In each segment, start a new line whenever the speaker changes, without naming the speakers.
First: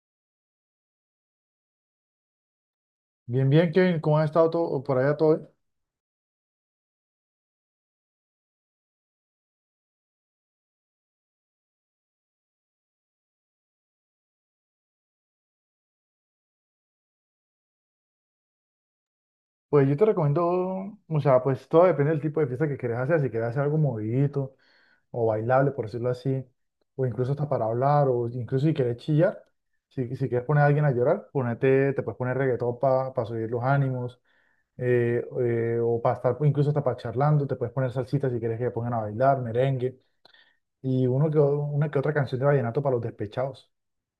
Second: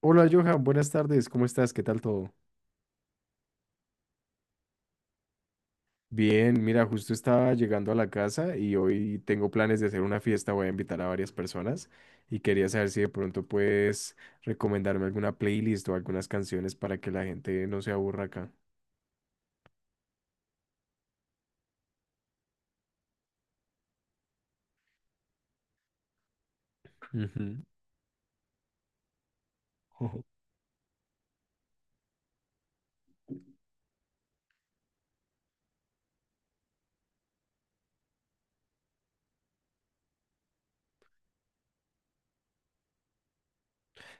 Hola Johan, buenas tardes, ¿cómo estás? ¿Qué tal todo?
Bien, bien, Kevin, ¿cómo has estado? ¿Todo, por allá todo bien?
Bien, mira, justo estaba llegando a la casa y hoy tengo planes de hacer una fiesta, voy a invitar a varias personas y quería saber si de pronto puedes recomendarme alguna playlist o algunas canciones para que la gente no se aburra acá.
Pues yo te recomiendo, o sea, pues todo depende del tipo de fiesta que quieras hacer, si quieres hacer algo movidito o bailable, por decirlo así, o incluso hasta
Ujú.
para hablar, o incluso si quieres chillar, si quieres poner a alguien a llorar, ponete, te puedes poner reggaetón para subir los ánimos, o para estar, incluso hasta para charlando, te puedes poner salsita si quieres que te pongan a bailar, merengue, y uno que, una que otra canción de vallenato para los despechados.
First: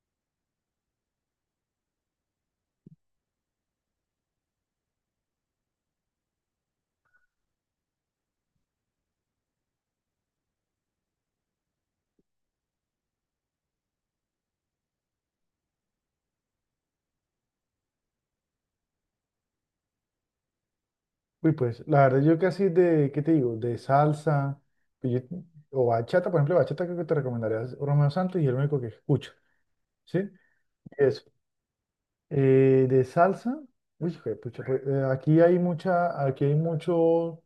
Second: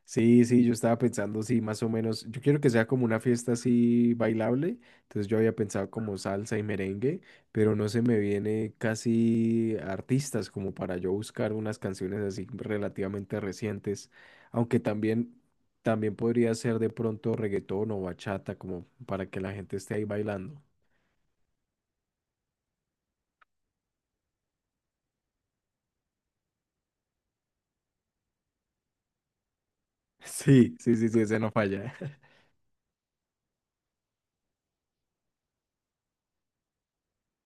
Sí, sí, yo estaba pensando, sí, más o menos. Yo quiero que sea como una fiesta así bailable. Entonces yo había pensado como salsa y merengue, pero no se me viene casi artistas como para yo buscar unas canciones así relativamente recientes. Aunque también, también podría ser de pronto reggaetón o bachata, como para que la gente esté ahí bailando.
Uy, pues, la verdad, yo casi de, ¿qué te digo? De salsa, pues yo- o bachata, por ejemplo, bachata creo que te recomendaría es Romeo Santos y el único que escucho, ¿sí?
Sí, sí,
Y
sí, sí,
eso.
ese no falla.
De salsa, uy, hijo de pucha, pues, aquí hay mucha, aquí hay mucho,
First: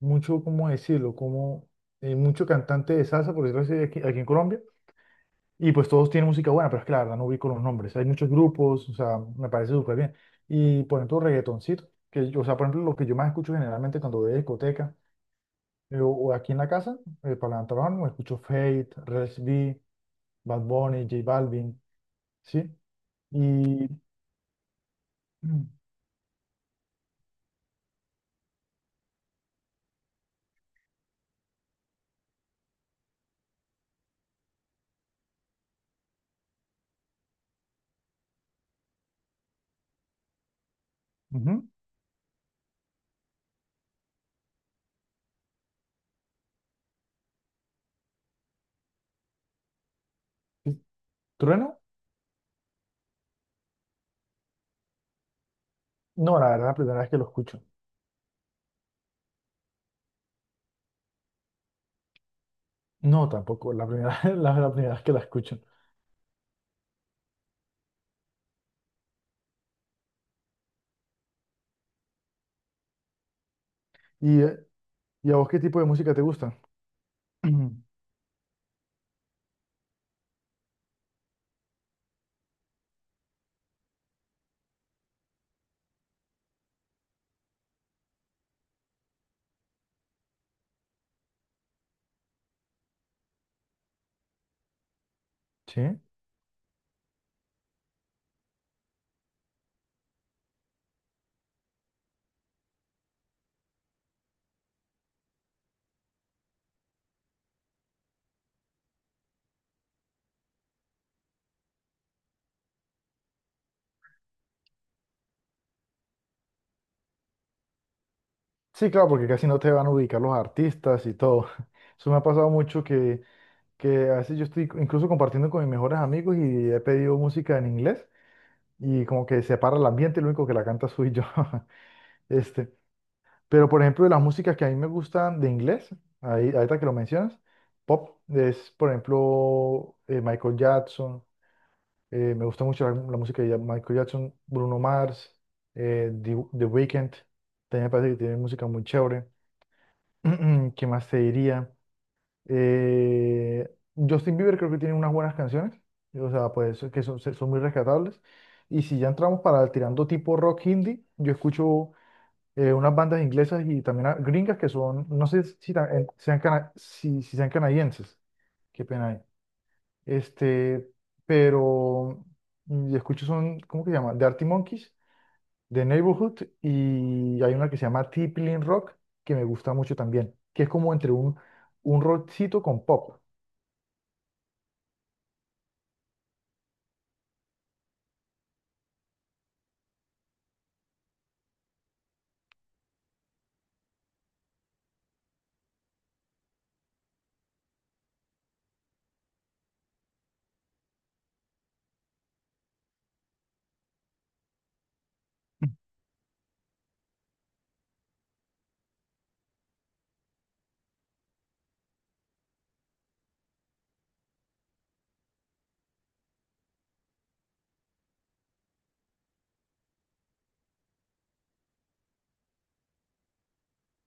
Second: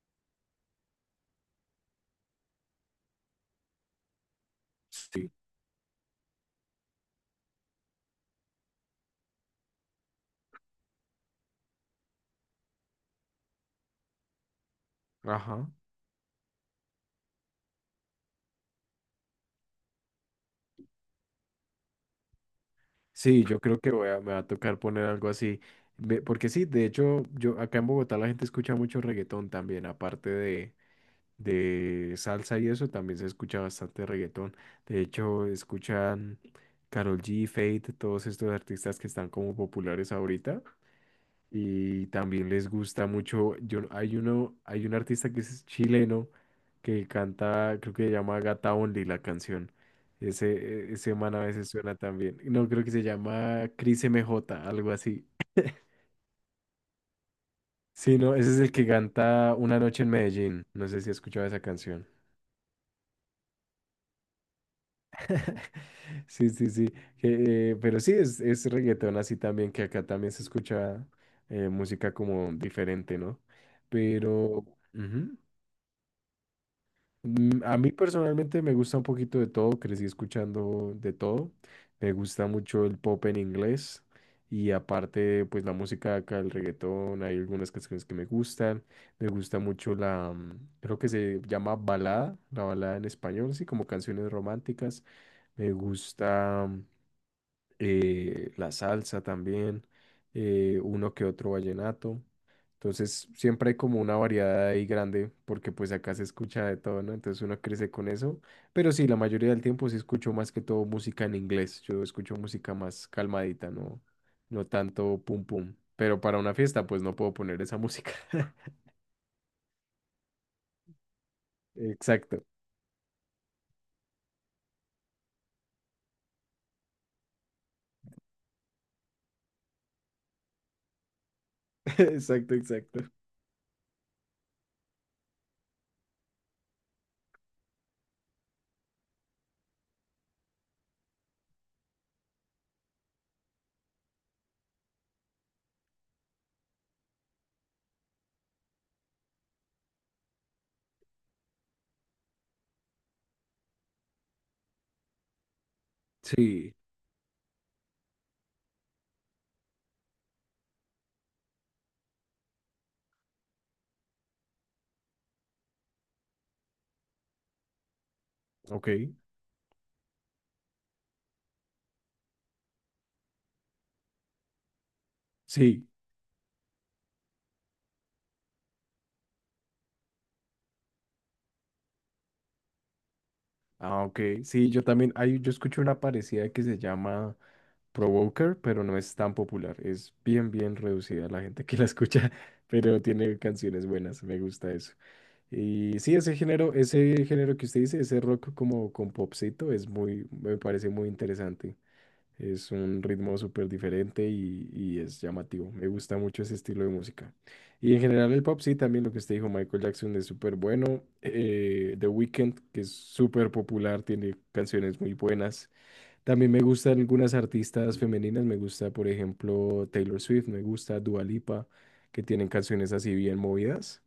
mucho, ¿cómo decirlo? Como, mucho cantante de salsa, por decirlo así, aquí, aquí en Colombia,
Sí.
y pues todos tienen música buena, pero es que la verdad no ubico los nombres. Hay muchos grupos, o sea, me parece súper bien. Y, por ejemplo, reggaetoncito, que, o sea, por ejemplo, lo que yo más escucho generalmente cuando voy a discoteca,
Ajá.
o aquí en la casa, para levantar la mano, me escucho Fate, Res B, Bad Bunny, J Balvin, ¿sí?
Sí, yo creo
Y...
que voy a, me va a tocar poner algo así. Porque sí, de hecho, yo acá en Bogotá la gente escucha mucho reggaetón también, aparte de salsa y eso, también se escucha bastante reggaetón. De hecho, escuchan Karol G, Fate, todos estos artistas que están como populares ahorita
ujú,
y también les gusta mucho. Yo, hay uno, hay un artista que es chileno que canta, creo que se llama Gata Only la canción. Ese,
¿sí?
ese man a veces
¿Trueno?
suena también. No, creo que se llama Cris M J algo así.
No, la verdad, la primera vez que lo escucho.
Sí, no, ese es el que canta Una noche en Medellín. No sé si has escuchado esa canción.
No, tampoco, la primera, la primera vez que la escucho.
Sí, sí, sí. Que, pero sí, es reggaetón así también, que acá también se escucha música como diferente, ¿no?
¿Y, eh,
Pero...
¿Y a
ujú.
vos qué tipo de música te gusta?
A mí personalmente me gusta un poquito de todo, crecí escuchando de todo. Me gusta mucho el pop en inglés y aparte pues la música acá, el reggaetón, hay algunas canciones que me gustan. Me gusta mucho la, creo que se llama balada, la balada en español, sí, como canciones románticas. Me
¿Sí?
gusta la salsa también, uno que otro vallenato. Entonces siempre hay como una variedad ahí grande porque pues acá se escucha de todo, ¿no? Entonces uno crece con eso. Pero sí, la mayoría del tiempo sí escucho más que todo música en inglés. Yo escucho música más calmadita, no, no tanto pum pum. Pero para una fiesta pues no puedo poner esa música.
Sí, claro, porque casi no te van a ubicar los artistas y todo. Eso me ha
Exacto,
pasado mucho que a veces yo estoy incluso compartiendo con mis mejores amigos y he pedido música en inglés y como que separa el ambiente, lo único que la canta soy yo.
exacto,
Este,
exacto.
pero por ejemplo, de las músicas que a mí me gustan de inglés, ahí, ahorita que lo mencionas, pop es, por ejemplo, Michael Jackson, me gusta mucho la, la música de Michael Jackson, Bruno Mars, The Weeknd, también me parece que tiene música muy chévere. ¿Qué más te diría? Eh, Justin Bieber creo que tiene unas buenas canciones, o sea,
Sí,
pues que son, son muy rescatables. Y si ya entramos para tirando tipo rock hindi, yo escucho unas bandas inglesas y también a- gringas que son, no sé si, sean, si sean canadienses, qué
ok,
pena ahí. Este, pero y escucho son, ¿cómo que se llama? The Arctic Monkeys, The
sí,
Neighborhood y hay una que se llama Tiplin Rock que me gusta mucho también, que es como entre un rockcito con pop.
ah, ok, sí, yo también, hay, yo escucho una parecida que se llama Provoker, pero no es tan popular. Es bien, bien reducida la gente que la escucha, pero tiene canciones buenas, me gusta eso. Y sí, ese género que usted dice, ese rock como con popcito, es muy, me parece muy interesante. Es un ritmo súper diferente y es llamativo. Me gusta mucho ese estilo de música. Y en general el pop, sí, también lo que usted dijo, Michael Jackson es súper bueno. The Weeknd, que es súper popular, tiene canciones muy buenas. También me gustan algunas artistas femeninas, me gusta, por ejemplo, Taylor Swift, me gusta Dua Lipa, que tienen canciones así bien movidas.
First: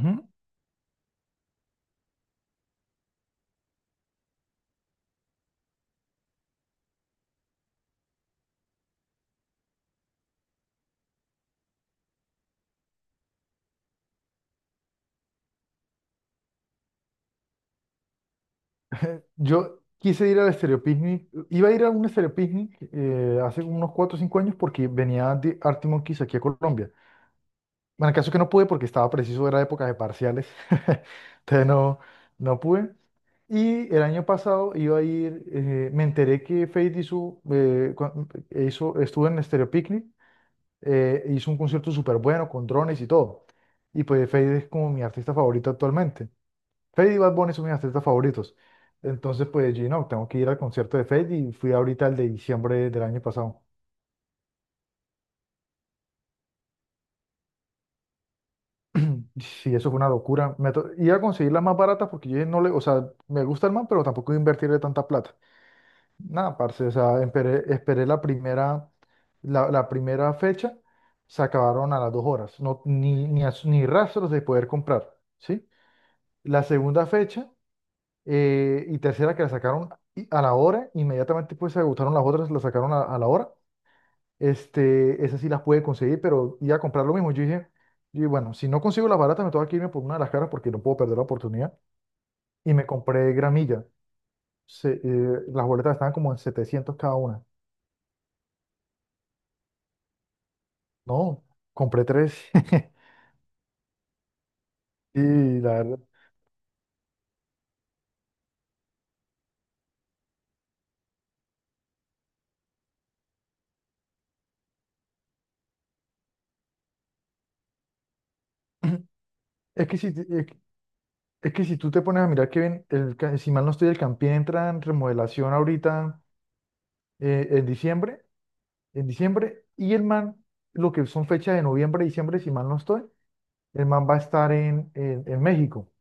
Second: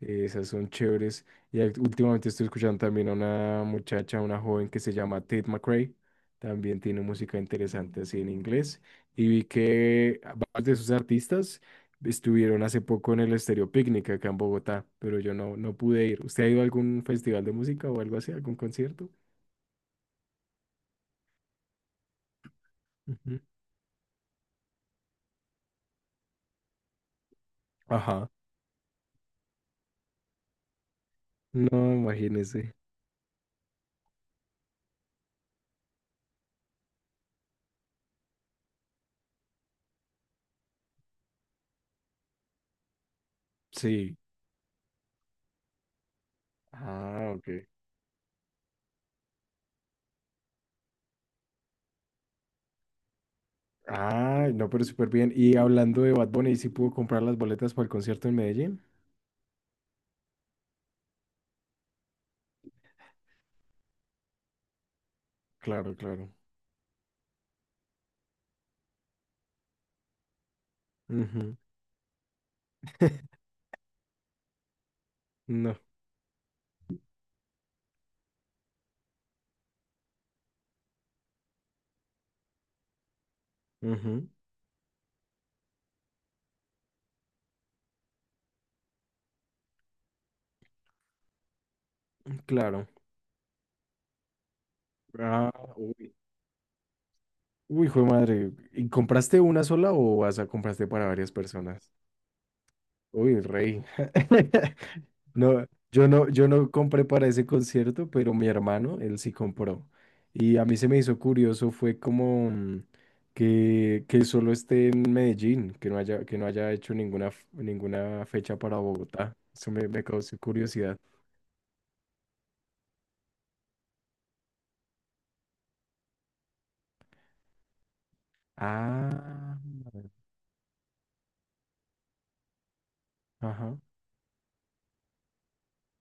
Esas son chéveres. Y últimamente estoy escuchando también a una muchacha, una joven que se llama Tate McRae. También tiene música interesante así en inglés. Y vi que varios de sus artistas estuvieron hace poco en el Estéreo Picnic acá en Bogotá, pero yo no, no pude ir. ¿Usted ha ido a algún festival de música o algo así, algún concierto?
Yo quise ir al Stereo Picnic, iba a ir a un Stereo Picnic
Ujú.
hace unos 4 o 5 años porque venía de Arctic Monkeys aquí a Colombia. Bueno, el
Ajá.
caso es que no pude porque estaba preciso, era época de parciales, entonces
No,
no, no
imagínese.
pude. Y el año pasado iba a ir, me enteré que Feid hizo, hizo, estuvo en Stereo Picnic, hizo un concierto súper bueno con drones y todo. Y
Sí.
pues Feid es como mi artista favorito actualmente. Fade y
Ah,
Bad
ok.
Bunny son mis artistas favoritos. Entonces, pues, yo no, tengo que ir al concierto de Fade y fui ahorita el de diciembre del año pasado.
Ah, no, pero súper bien. Y hablando de Bad Bunny, ¿sí pudo comprar las boletas para el concierto en Medellín?
Sí, eso fue una locura. Iba a conseguir las más baratas porque yo dije, no le, o sea, me gusta el man, pero tampoco voy a invertirle tanta plata.
Claro, claro.
Nada, parce, o sea, esperé, esperé la primera, la primera fecha, se
Ujú.
acabaron a las dos horas, no, ni, ni, ni rastros de poder comprar, ¿sí?
No.
La segunda fecha y tercera que la sacaron a la hora, inmediatamente pues se agotaron las otras, la sacaron a la hora.
Ujú.
Este, esas sí las pude conseguir, pero iba a comprar lo mismo. Yo dije, y bueno, si no consigo las baratas, me tengo que irme por una de las caras porque no puedo perder la oportunidad. Y me
Claro.
compré gramilla.
Ah,
Las boletas
uy.
estaban como en 700 cada una.
Uy, hijo de madre. ¿Y compraste una sola o vas a compraste para varias
No,
personas?
compré tres.
Uy, rey.
Y
No,
la verdad,
yo no, yo no compré para ese concierto, pero mi hermano, él sí compró. Y a mí se me hizo curioso, fue como que solo esté en Medellín, que no haya hecho ninguna, ninguna fecha para Bogotá. Eso me,
es que
me
si, te-
causó
es, que
curiosidad.
es que si tú te pones a mirar que ven, el, si mal no estoy, el Campín entra en remodelación ahorita eh, en diciembre, en
Ah,
diciembre, y el MAN, lo que son fechas de noviembre, diciembre, si mal no estoy
ajá.
el man va a estar en, en México,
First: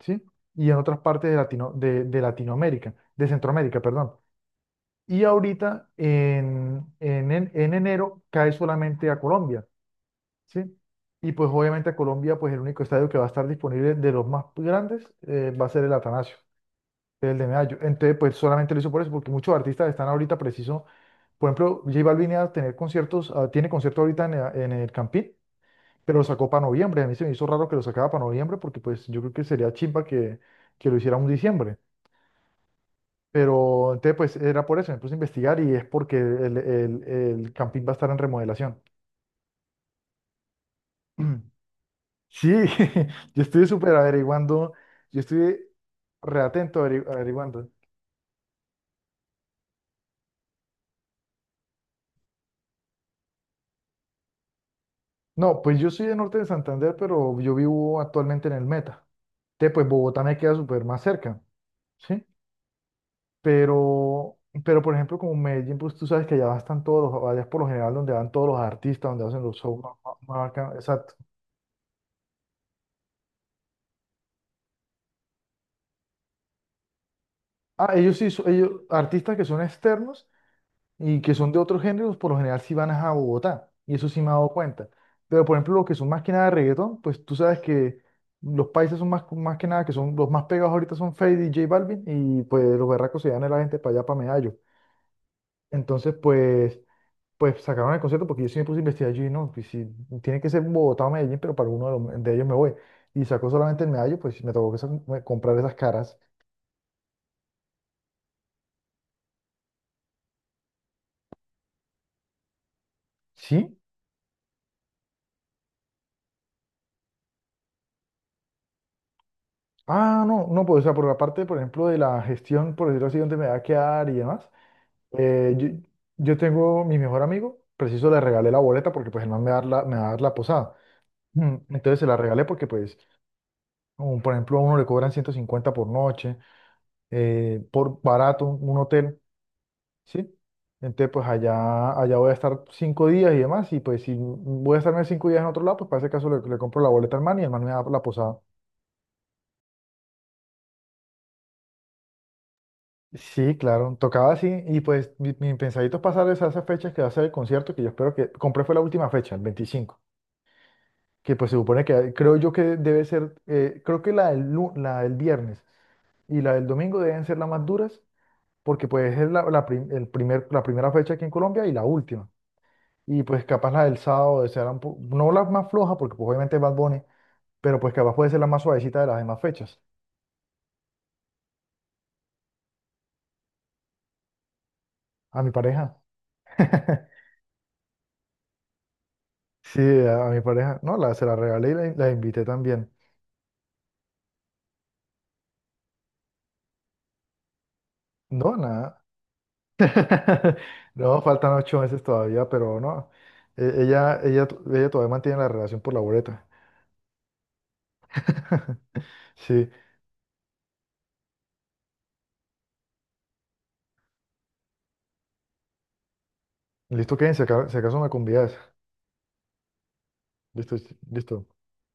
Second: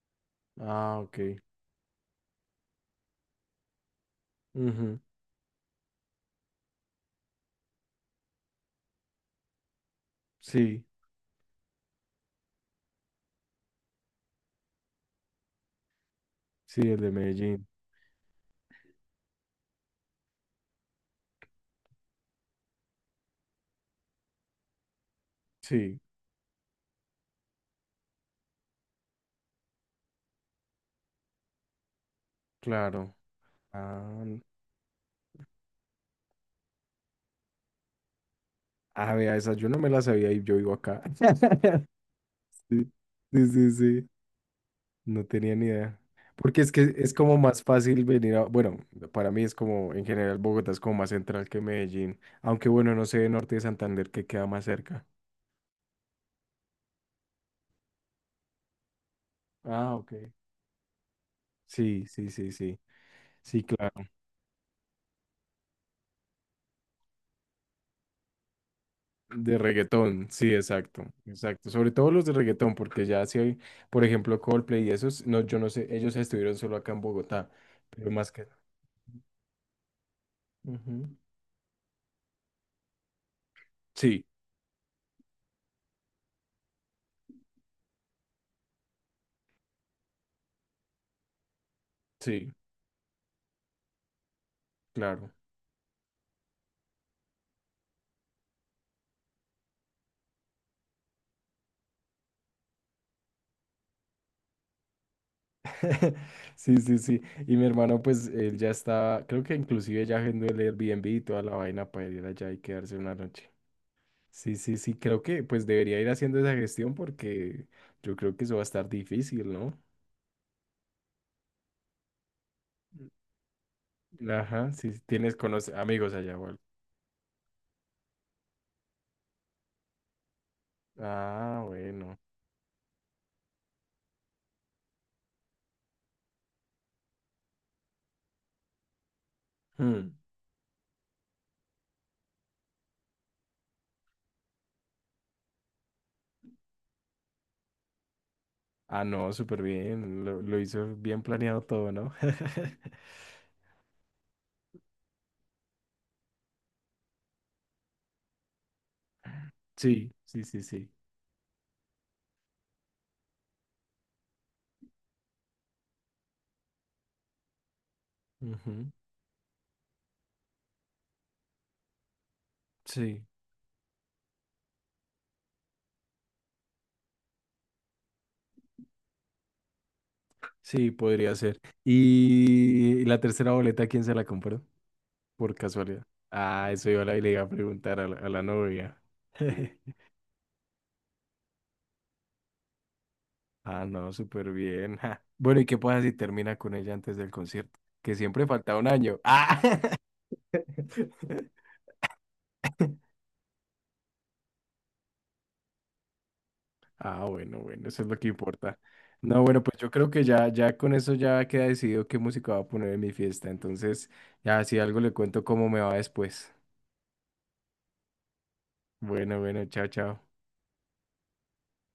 ¿sí? Y en
Ah,
otras
ok.
partes de, Latino, de Latinoamérica, de Centroamérica, perdón.
Ujú.
Y ahorita, en enero, cae solamente a Colombia, ¿sí?
Sí,
Y pues obviamente a Colombia, pues el único estadio que va a estar disponible de los más grandes va a ser el Atanasio,
sí, el de
el de
Medellín.
Medallo. Entonces, pues solamente lo hizo por eso, porque muchos artistas están ahorita preciso. Por ejemplo, J Balvin iba a tener conciertos, ah, tiene concierto ahorita en el Campín,
Sí,
pero lo sacó para noviembre. A mí se me hizo raro que lo sacara para noviembre porque pues yo creo que sería chimba que lo hiciera un diciembre.
claro.
Pero entonces
Ah,
pues era por eso, me puse a investigar y es porque el camping va a estar en remodelación.
a ver, esa yo no me la sabía y yo vivo acá.
Sí,
Sí,
yo
sí,
estoy
sí,
súper
sí.
averiguando, yo
No tenía
estoy
ni idea. Porque es
reatento
que es como más
averiguando.
fácil venir a, bueno, para mí es como, en general, Bogotá es como más central que Medellín. Aunque bueno, no sé, Norte de Santander, que queda más cerca.
No, pues yo soy de Norte de Santander, pero yo vivo actualmente en el Meta. Entonces pues
Ah, ok.
Bogotá me queda súper más cerca,
Sí,
¿sí?
sí, sí, sí. Sí, claro.
Pero, pero por ejemplo, como en Medellín, pues tú sabes que allá están todos los, allá es por lo general donde van todos los artistas, donde hacen los
De
shows más,
reggaetón,
más
sí,
bacanos.
exacto,
Exacto.
exacto. Sobre todo los de reggaetón, porque ya si hay, por ejemplo, Coldplay y esos, no, yo no sé, ellos estuvieron solo acá en Bogotá,
Ah,
pero
ellos sí,
más que...
ellos, artistas que son externos
Ujú.
y que son de otros géneros, por lo general sí van a Bogotá, y eso sí
Sí,
me he dado cuenta. Pero por ejemplo, los que son más que nada de reggaetón, pues tú sabes que los países son más, más que nada, que son los más pegados ahorita son Feid y J Balvin, y
sí,
pues los berracos se dan a la gente para allá, para Medallo.
claro.
Entonces, pues. Pues sacaron el concierto porque yo sí me puse a investigar allí, ¿no? Pues si tiene que ser Bogotá o Medellín, pero para uno de, de ellos me voy. Y sacó solamente el medallo, pues me tocó que comprar esas caras.
Sí, sí, sí. Y mi hermano, pues, él ya estaba, creo que inclusive ya agendó el Airbnb y toda la vaina para ir allá y quedarse una noche.
¿Sí?
Sí, sí, sí, creo que pues debería ir haciendo esa gestión porque yo creo que eso va a estar difícil, ¿no?
Ah, no, no, pues o sea, por la parte, por ejemplo, de la gestión, por decirlo así, donde me va a quedar y demás.
Ajá, si tienes
eh, yo,
conoce amigos allá,
yo
o algo.
tengo mi mejor amigo, preciso le regalé la boleta porque pues el man me va a dar la, me va a dar la posada.
Ah,
Entonces se la
bueno.
regalé porque pues, por ejemplo, a uno le cobran 150 por noche, por barato, un hotel.
Hmm.
¿Sí? Entonces, pues allá, allá voy a estar 5 días y demás, y pues si voy a estarme 5 días en otro lado, pues para ese caso le, le compro la boleta al man y el man me da la posada.
Ah, no, súper bien. Lo hizo bien planeado todo, ¿no?
Sí, claro, tocaba así, y pues mi pensadito es pasar esas fechas que va a ser el concierto, que yo espero que, compré fue la última fecha, el 25,
Sí, sí, sí, sí.
que pues se supone que creo yo que debe ser, creo que la del, la del viernes y la del domingo deben ser las más duras, porque
Ujú.
pues es la, la primera fecha aquí en Colombia y la última. Y
Sí,
pues capaz la del sábado será un no la más floja, porque pues, obviamente es Bad Bunny, pero pues capaz puede ser la más suavecita de las demás fechas.
sí, podría ser. ¿Y la tercera boleta, quién se la compró?
A mi
Por
pareja.
casualidad. Ah, eso yo a la, le iba a preguntar a la novia.
Sí, a mi pareja. No, la, se la regalé y la invité también.
Ah, no, súper bien. Ja. Bueno, ¿y qué pasa si termina con ella antes del concierto? Que siempre
No,
falta un
nada.
año. Ah,
No, faltan 8 meses todavía, pero no. Ella, ella, ella todavía mantiene la relación por la boleta.
ah, bueno, bueno, eso es lo que importa. No, bueno,
Sí.
pues yo creo que ya, ya con eso ya queda decidido qué música va a poner en mi fiesta. Entonces, ya si algo le cuento cómo me va después.
Listo, Kevin, si si acaso me convidas.
Bueno, bueno, chao, chao.
Listo, listo.